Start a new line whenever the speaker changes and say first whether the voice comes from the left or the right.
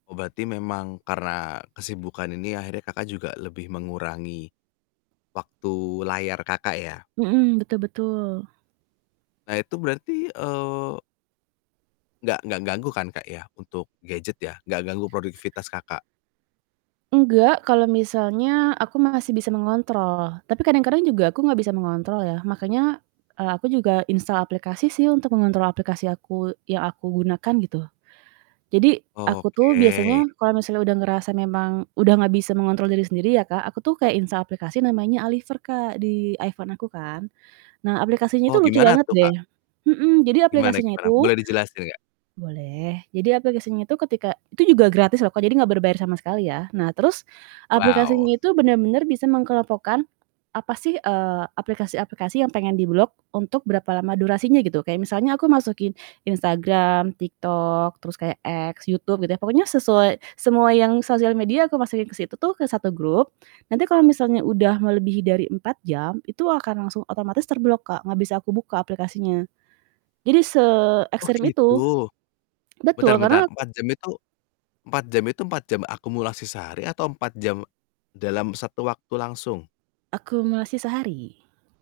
left: Oh berarti memang karena kesibukan ini, akhirnya Kakak juga lebih mengurangi, waktu layar Kakak, ya?
right: Mhm, betul betul.
left: Nah, itu berarti, eee nggak nggak ganggu, kan, Kak, ya, untuk gadget, ya, nggak ganggu produktivitas Kakak?
right: Nggak kalau misalnya aku masih bisa mengontrol. Tapi kadang-kadang juga aku nggak bisa mengontrol, ya. Makanya aku, eee, juga instal aplikasi sih untuk mengontrol aplikasi aku yang aku gunakan gitu. Jadi aku tuh
left: Oke.
right: biasanya kalau misalnya udah ngerasa memang udah nggak bisa mengontrol diri sendiri, ya, Kak. Aku tuh kayak instal aplikasi namanya Aliver, Kak, di iPhone aku kan. Nah aplikasinya
left: Oh,
right: itu lucu
left: gimana
right: banget
left: tuh,
right: deh.
left: Kak?
right: Mhm, jadi
left: Gimana
right: aplikasinya
left: gimana,
right: itu
left: boleh dijelaskan nggak?
right: Boleh. Jadi aplikasinya itu ketika itu juga gratis loh, Kak. Jadi nggak berbayar sama sekali, ya. Nah terus aplikasinya
left: Wow.
right: itu bener-bener bisa mengelompokkan apa sih, eee, aplikasi-aplikasi yang pengen diblok untuk berapa lama durasinya gitu. Kayak misalnya aku masukin Instagram, TikTok, terus kayak X, YouTube, gitu ya pokoknya sesuai semua yang sosial media aku masukin ke situ tuh ke satu grup, nanti kalau misalnya udah melebihi dari 4 jam, itu akan langsung otomatis terblok, Kak, nggak bisa aku buka aplikasinya. Jadi
left: Oh
right: seekstrem itu.
left: gitu. Bentar
right: Betul
left: bentar,
right: karena aku
left: 4 jam itu 4 jam itu 4 jam akumulasi sehari atau 4 jam dalam satu waktu langsung?
right: Akumulasi sehari.